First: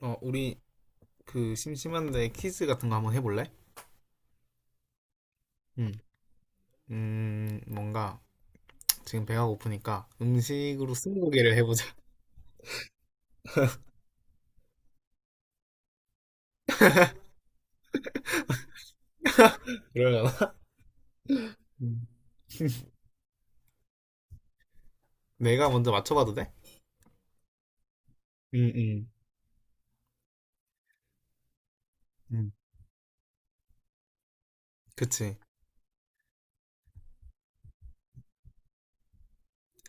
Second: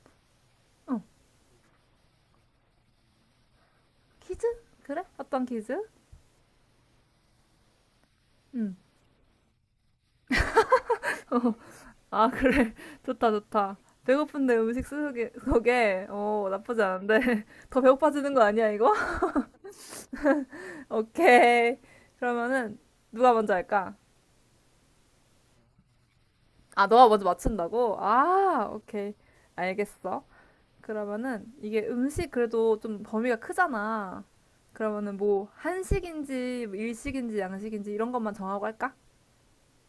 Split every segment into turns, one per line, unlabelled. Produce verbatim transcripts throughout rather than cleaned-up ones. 어, 우리
어,
그 심심한데 퀴즈 같은 거 한번 해볼래?
퀴즈? 그래? 어떤 퀴즈?
응. 음, 뭔가
응.
지금 배가 고프니까 음식으로 스무고개를
어,
해보자.
아, 그래. 좋다, 좋다. 배고픈데 음식 쓰게, 속에, 어, 나쁘지 않은데. 더 배고파지는 거 아니야, 이거?
그러려나?
오케이.
음.
그러면은, 누가 먼저 할까?
내가 먼저 맞춰봐도 돼?
아, 너가 먼저 맞춘다고? 아,
응, 응.
오케이. 알겠어. 그러면은, 이게 음식
응.
그래도 좀 범위가 크잖아. 그러면은
그치.
뭐, 한식인지, 뭐 일식인지, 양식인지 이런 것만 정하고 할까?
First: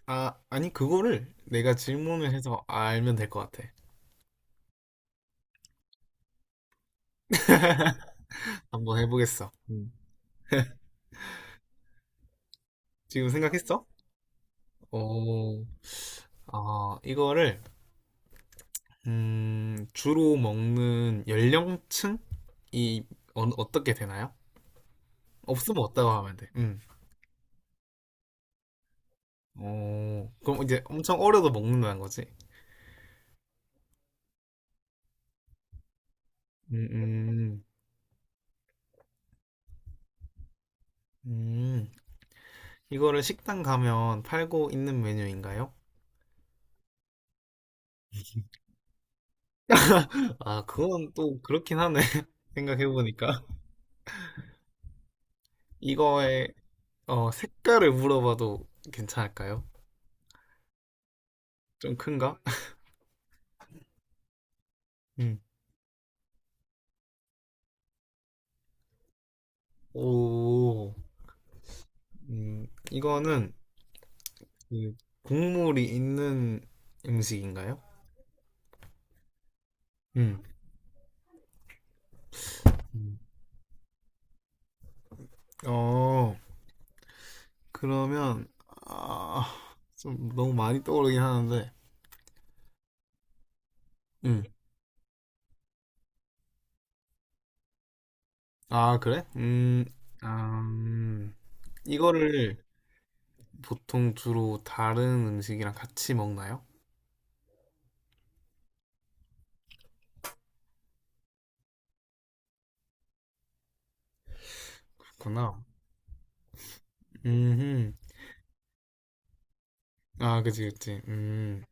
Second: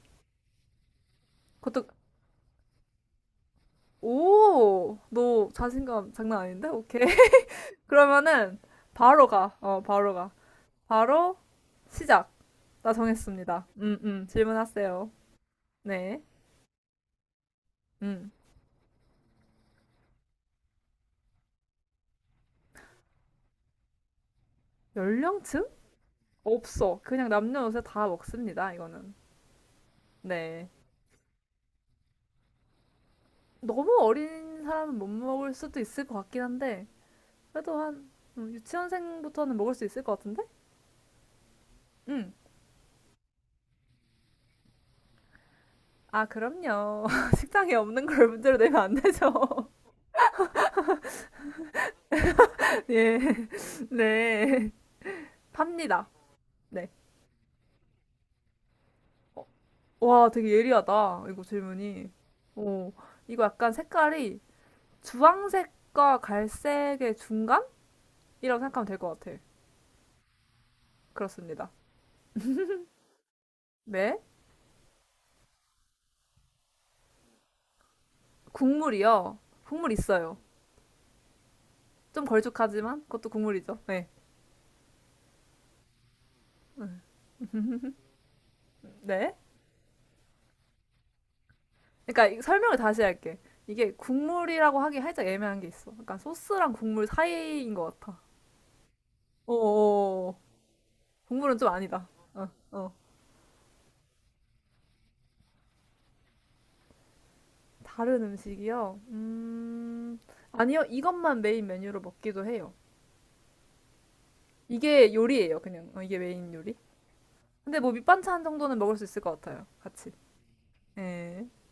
아, 아니, 그거를 내가
그것도,
질문을 해서 알면 될 것 같아.
오, 너 자신감 장난 아닌데? 오케이. 그러면은
한번
바로
해보겠어.
가. 어,
응.
바로 가. 바로 시작. 나
지금
정했습니다.
생각했어?
음, 음. 질문하세요.
어,
네.
아, 이거를,
음.
음, 주로 먹는 연령층이 어, 어떻게 되나요?
연령층?
없으면 없다고 하면 돼. 응.
없어. 그냥 남녀노소 다 먹습니다. 이거는.
어, 그럼
네.
이제 엄청 어려도 먹는다는 거지?
너무 어린 사람은 못 먹을 수도 있을 것 같긴 한데
음, 음,
그래도 한 음, 유치원생부터는 먹을 수 있을 것 같은데?
음.
음.
이거를 식당 가면 팔고 있는 메뉴인가요?
아, 그럼요. 식당에 없는 걸 문제로 내면 안 되죠.
아, 그건 또 그렇긴 하네.
예.
생각해보니까.
네. 팝니다.
이거의
네.
어, 색깔을 물어봐도 괜찮을까요?
와, 되게 예리하다. 이거
좀
질문이.
큰가?
어, 이거 약간 색깔이
음.
주황색과 갈색의 중간이라고 생각하면 될 것 같아.
오,
그렇습니다.
음, 이거는
네.
그 국물이 있는 음식인가요?
국물이요. 국물 있어요.
음.
좀 걸쭉하지만
음.
그것도 국물이죠. 네.
어, 그러면,
네.
아, 좀 너무 많이 떠오르긴 하는데.
그러니까 이- 설명을 다시 할게. 이게
음.
국물이라고 하기 살짝 애매한 게 있어. 약간 소스랑 국물 사이인 것 같아.
아, 그래? 음,
어어어.
아, 음,
국물은 좀 아니다. 어,
이거를
어.
보통 주로 다른 음식이랑 같이 먹나요?
다른 음식이요? 음, 아니요. 이것만 메인 메뉴로 먹기도 해요. 이게 요리예요,
그렇구나.
그냥. 어, 이게 메인 요리. 근데 뭐
음,
밑반찬 정도는 먹을 수 있을 것 같아요, 같이.
아, 그치, 그치.
예.
음.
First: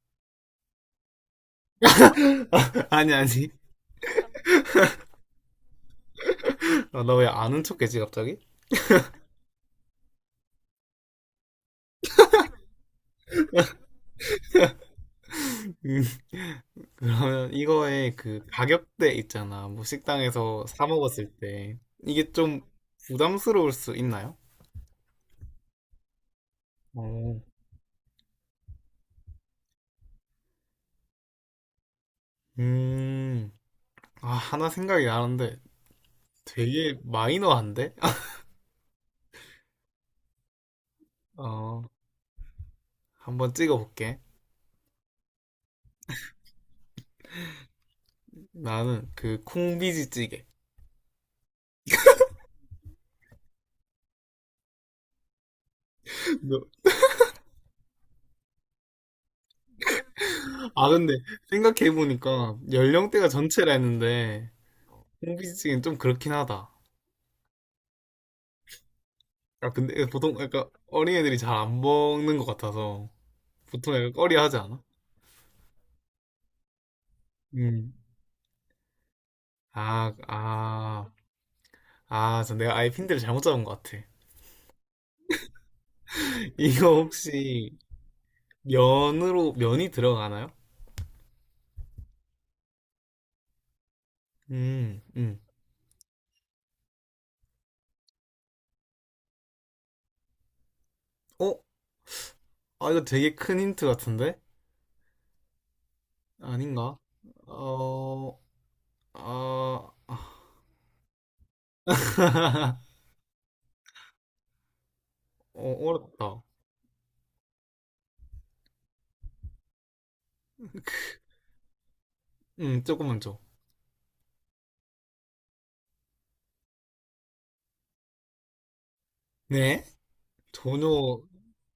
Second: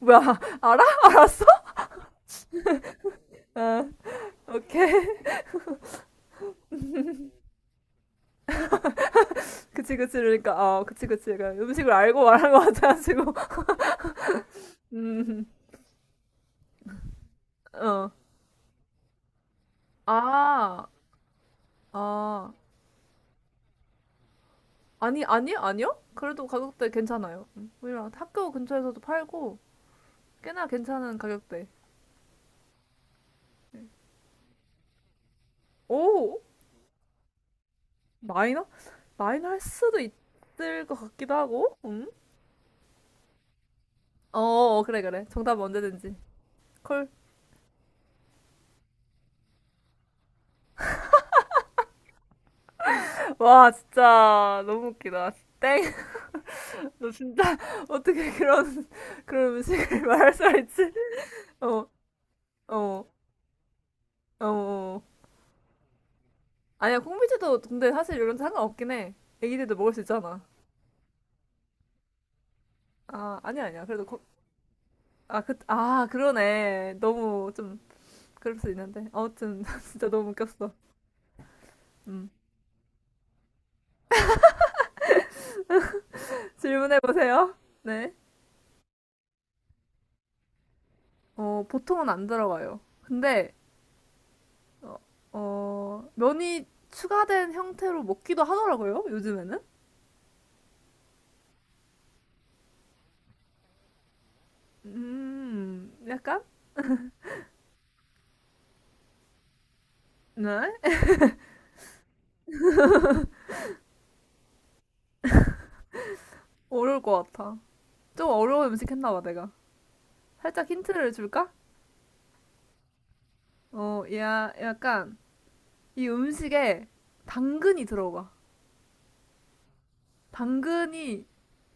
뭐야, 알아? 알았어?
아니, 아니.
아, 오케이.
너 왜 아는 척했지, 갑자기?
그치, 그치. 그러니까, 어, 그치, 그치. 그러니까 음식을 알고 말한 것 같아가지고. 음,
음, 그러면
어.
이거의 그 가격대 있잖아. 뭐 식당에서 사
아,
먹었을 때. 이게
아.
좀 부담스러울 수 있나요?
아니, 아니, 아니요? 그래도 가격대
어.
괜찮아요. 음, 오히려 학교 근처에서도 팔고, 꽤나 괜찮은 가격대.
음, 아, 하나 생각이 나는데
오!
되게 마이너한데?
마이너? 마이너 할 수도 있을 것 같기도 하고,
어,
음?
한번 찍어볼게.
어, 어, 그래, 그래. 정답 언제든지. 콜.
나는 그 콩비지찌개.
와, 진짜 너무 웃기다. 땡.
너-
너 진짜 어떻게 그런 그런 음식을 말할 수가
아,
있지?
근데
어,
생각해보니까
어,
연령대가 전체라
어.
했는데
어.
콩비지찌개는 좀 그렇긴 하다.
아니야, 콩비지도 근데 사실 이런 거 상관없긴 해.
아,
애기들도 먹을 수
근데 보통
있잖아.
약간 어린애들이 잘 안 먹는 것 같아서
아, 아니야, 아니야.
보통
그래도
약간
거,
꺼리하지 않아?
아, 그, 아, 그러네. 너무 좀
음.
그럴 수 있는데. 아무튼 진짜
아,
너무 웃겼어.
아,
음.
아, 저 내가 아예 핀들을 잘못 잡은 것 같아. 이거
질문해 보세요.
혹시
네.
면으로, 면이 들어가나요?
어, 보통은 안 들어가요. 근데 어,
음, 음.
어, 면이 추가된 형태로 먹기도 하더라고요, 요즘에는.
어? 아, 이거 되게 큰 힌트 같은데?
음, 약간?
아닌가? 어, 아,
네?
어, 어렵다.
어려울 것 같아. 좀 어려운 음식 했나 봐, 내가. 살짝 힌트를 줄까?
음, 조금만 줘.
어, 야, 약간 이 음식에 당근이 들어가.
네? 전혀,
당근이,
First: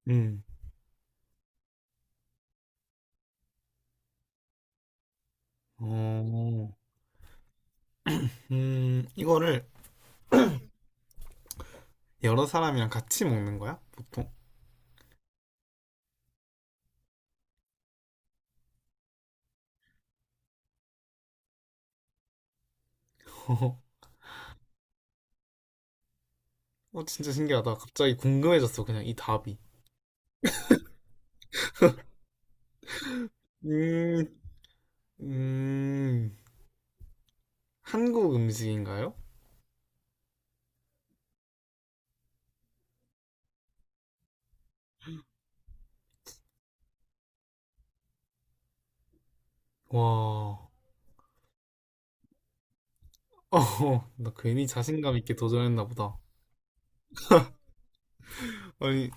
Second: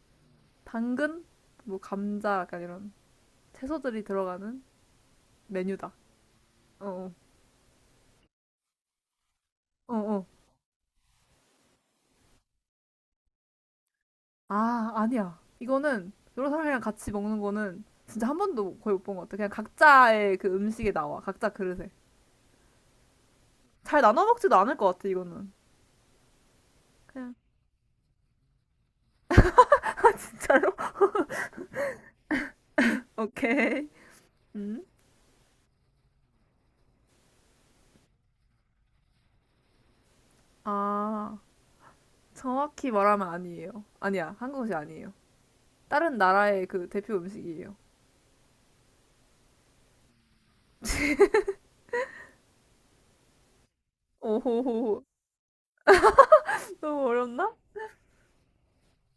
음,
당근? 뭐 감자, 약간 이런 채소들이 들어가는 메뉴다.
어,
어,
음, 이거를
어, 어. 어.
여러 사람이랑 같이 먹는 거야? 보통?
아, 아니야. 이거는 여러 사람이랑 같이 먹는 거는 진짜 한 번도 거의 못 본 것 같아. 그냥 각자의 그 음식에 나와. 각자 그릇에. 잘 나눠 먹지도 않을 것 같아, 이거는.
어, 진짜
그냥
신기하다. 갑자기 궁금해졌어, 그냥 이 답이.
진짜로? 오케이.
음,
음?
음, 한국 음식인가요?
아, 정확히 말하면 아니에요. 아니야, 한국음식 아니에요. 다른 나라의 그 대표 음식이에요.
와, 어, 나 괜히
오호호,
자신감 있게 도전했나 보다.
너무 어렵나?
아니,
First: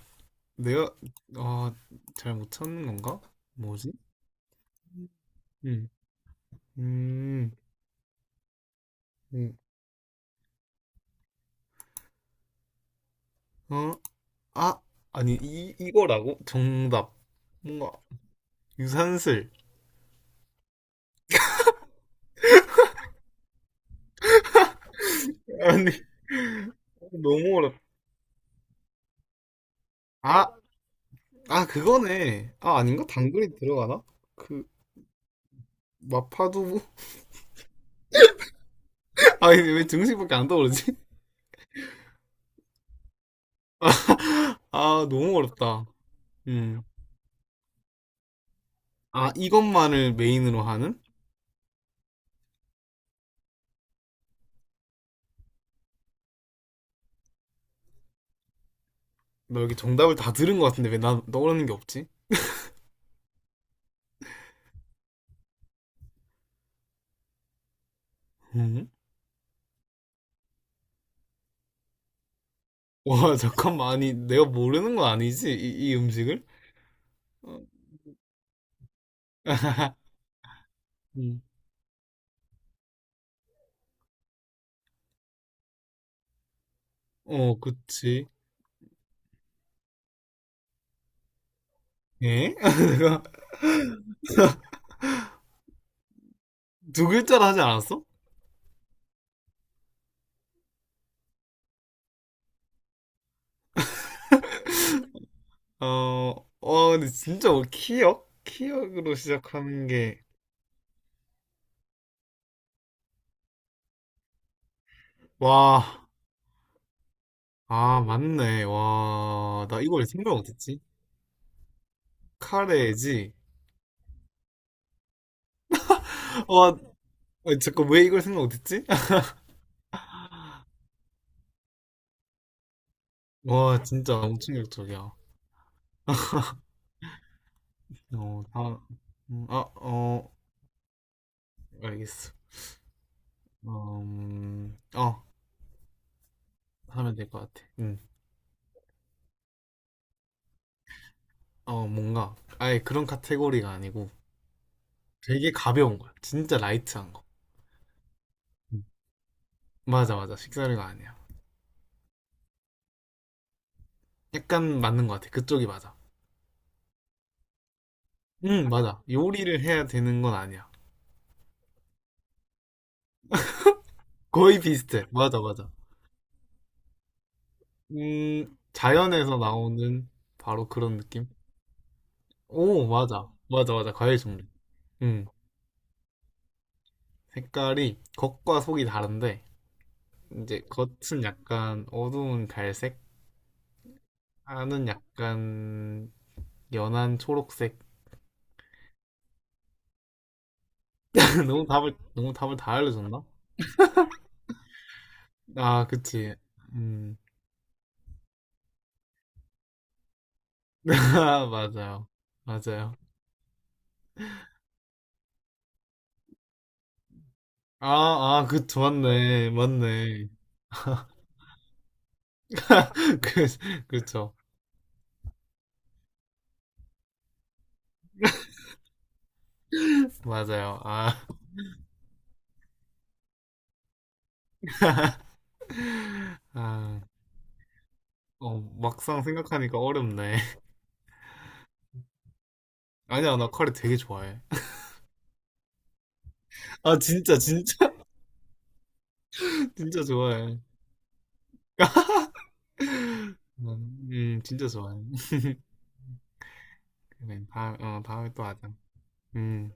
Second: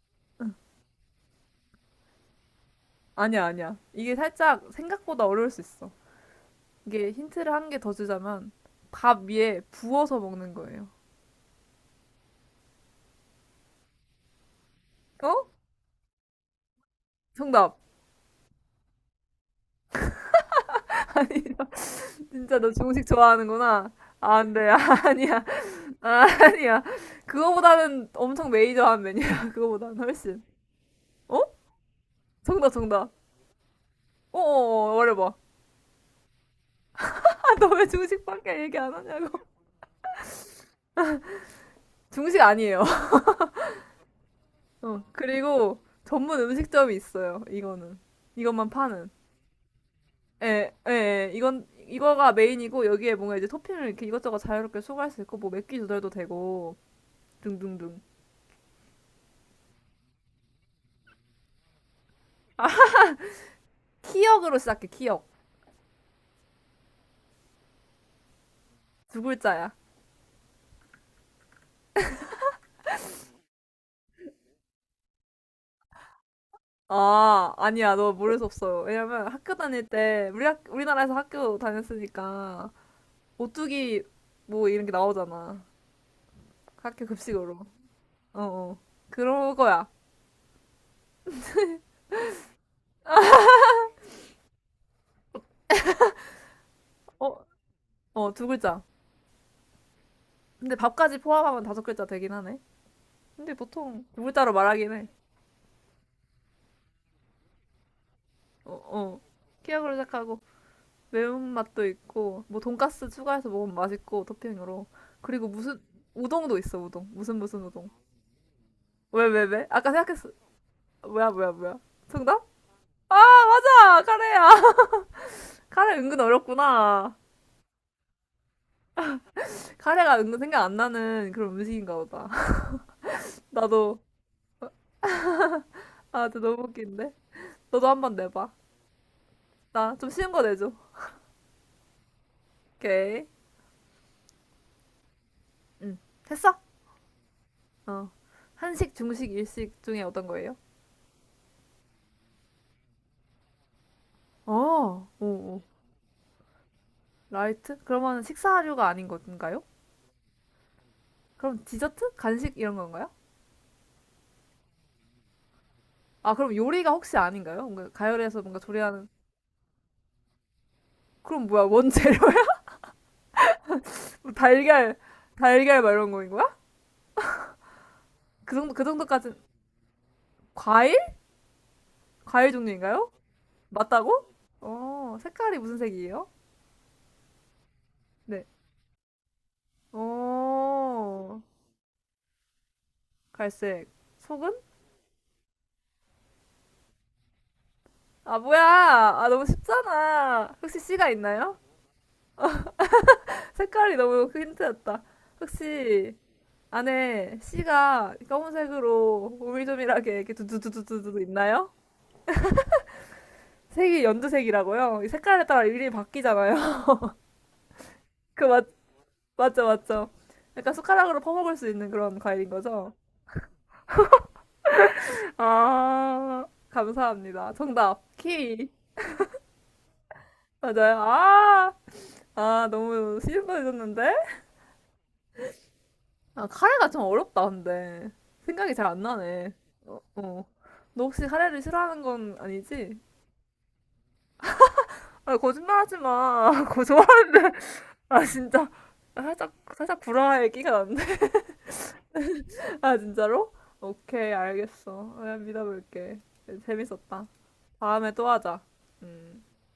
내가, 아, 잘 못 찾는 건가?
아니야, 아니야.
뭐지?
이게 살짝 생각보다 어려울 수
음,
있어. 이게
음,
힌트를 한 개 더 주자면, 밥
음.
위에 부어서 먹는 거예요.
어? 아, 아니,
어?
이, 이거라고? 정답.
정답.
뭔가, 유산슬.
아니, 진짜 너 중식 좋아하는구나. 아, 안 돼, 아, 아니야,
아니,
아, 아니야.
너무 어렵다.
그거보다는 엄청 메이저한 메뉴야, 그거보다는 훨씬.
아,
어?
아, 그거네.
정답,
아, 아닌가?
정답.
당근이 들어가나? 그,
어어어, 말해봐.
마파두부?
너 왜 중식밖에 얘기 안 하냐고.
아니, 왜 등심밖에 안 떠오르지?
중식 아니에요. 어,
아, 너무
그리고
어렵다.
전문
음.
음식점이 있어요. 이거는. 이것만 파는.
아, 이것만을 메인으로
예, 예,
하는?
예. 이건, 이거가 메인이고, 여기에 뭔가 이제 토핑을 이렇게 이것저것 자유롭게 추가할 수 있고, 뭐 맥기 조절도 되고, 등등등.
나 여기 정답을 다 들은 것 같은데 왜 나 떠오르는 게 없지?
키역으로 시작해, 키역.
음?
두 글자야.
와, 잠깐만. 아니, 내가 모르는 건 아니지? 이, 이 음식을?
아, 아니야. 너 모를 수 없어. 왜냐면 학교 다닐 때, 우리 학, 우리나라에서
음.
학교 다녔으니까, 오뚜기 뭐 이런 게 나오잖아. 학교 급식으로.
어, 그치.
어, 어. 그런 거야.
예? 두
어,
글자로 하지 않았어?
어, 두 글자. 근데 밥까지 포함하면 다섯 글자 되긴 하네. 근데 보통 두 글자로 말하긴 해.
어, 어, 근데 진짜 뭐 키역?
어,
키역으로
어.
시작하는
키역으로
게,
시작하고 매운맛도 있고 뭐 돈가스 추가해서 먹으면 맛있고 토핑으로. 그리고 무슨
와,
우동도 있어, 우동. 무슨 무슨 우동.
아, 맞네.
왜, 왜,
와,
왜?
나
아까
이걸
생각했어.
생각 못했지?
뭐야, 뭐야, 뭐야. 정답?
카레지?
자, 카레야. 카레 은근
와,
어렵구나.
아, 잠깐, 왜 이걸 생각 못했지?
카레가 은근 생각 안 나는 그런 음식인가 보다.
와,
나도
진짜 엄청 충격적이야.
아, 진짜 너무 웃긴데. 너도 한번
어,
내봐.
다, 음, 아,
나 좀 쉬운
어,
거 내줘.
알겠어.
오케이.
어, 음, 어,
응. 됐어.
하면 될 것 같아. 응.
어. 한식, 중식, 일식 중에 어떤 거예요?
어, 뭔가, 아예 그런 카테고리가 아니고
어, 오,
되게
오.
가벼운 거야. 진짜 라이트한 거.
라이트? 그러면
응.
식사류가 아닌 건가요?
맞아, 맞아. 식사류가 아니야.
그럼 디저트? 간식 이런 건가요?
약간 맞는 것 같아. 그쪽이 맞아.
아, 그럼 요리가 혹시 아닌가요? 뭔가 가열해서 뭔가
응, 맞아.
조리하는.
요리를 해야 되는 건 아니야.
그럼 뭐야, 원재료야?
거의
달걀,
비슷해. 맞아, 맞아.
달걀 막 이런 거인 거야? 그
음,
정도, 그 정도까진.
자연에서 나오는 바로
과일?
그런 느낌?
과일
오,
종류인가요?
맞아. 맞아, 맞아. 과일
맞다고?
종류.
어,
음,
색깔이 무슨 색이에요?
색깔이
네.
겉과 속이 다른데, 이제 겉은
어,
약간 어두운 갈색,
갈색. 속은?
안은 약간 연한 초록색.
아, 뭐야! 아, 너무 쉽잖아. 혹시 씨가 있나요?
너무 답을, 너무 답을 다 알려줬나?
색깔이 너무 힌트였다.
아,
혹시
그치. 음,
안에 씨가 검은색으로 오밀조밀하게 이렇게 두두두두두두
아,
있나요?
맞아요. 맞아요.
색이 연두색이라고요? 이 색깔에 따라 일일이 바뀌잖아요.
아,
그
아, 그,
맞,
좋았네.
맞죠, 맞죠.
맞네.
약간 숟가락으로 퍼먹을 수 있는 그런 과일인 거죠?
그, 그쵸.
아, 감사합니다. 정답, 키위.
맞아요.
맞아요.
아,
아, 아, 너무 쉬운 거해졌는데 아, 카레가 좀
아,
어렵다, 근데.
어,
생각이 잘 안
막상
나네.
생각하니까
어,
어렵네.
어. 너 혹시 카레를 싫어하는 건 아니지?
아니야, 나 커리 되게 좋아해.
아, 거짓말하지 마. 그거
아, 진짜,
좋아하는데.
진짜,
아, 진짜. 아, 살짝, 살짝
진짜
불화의
좋아해.
끼가 났네. 아, 진짜로?
음,
오케이,
음, 진짜 좋아해.
알겠어. 그냥 믿어볼게. 재밌었다.
그래, 다, 어,
다음에 또
다음에 또
하자.
하자.
음.
음.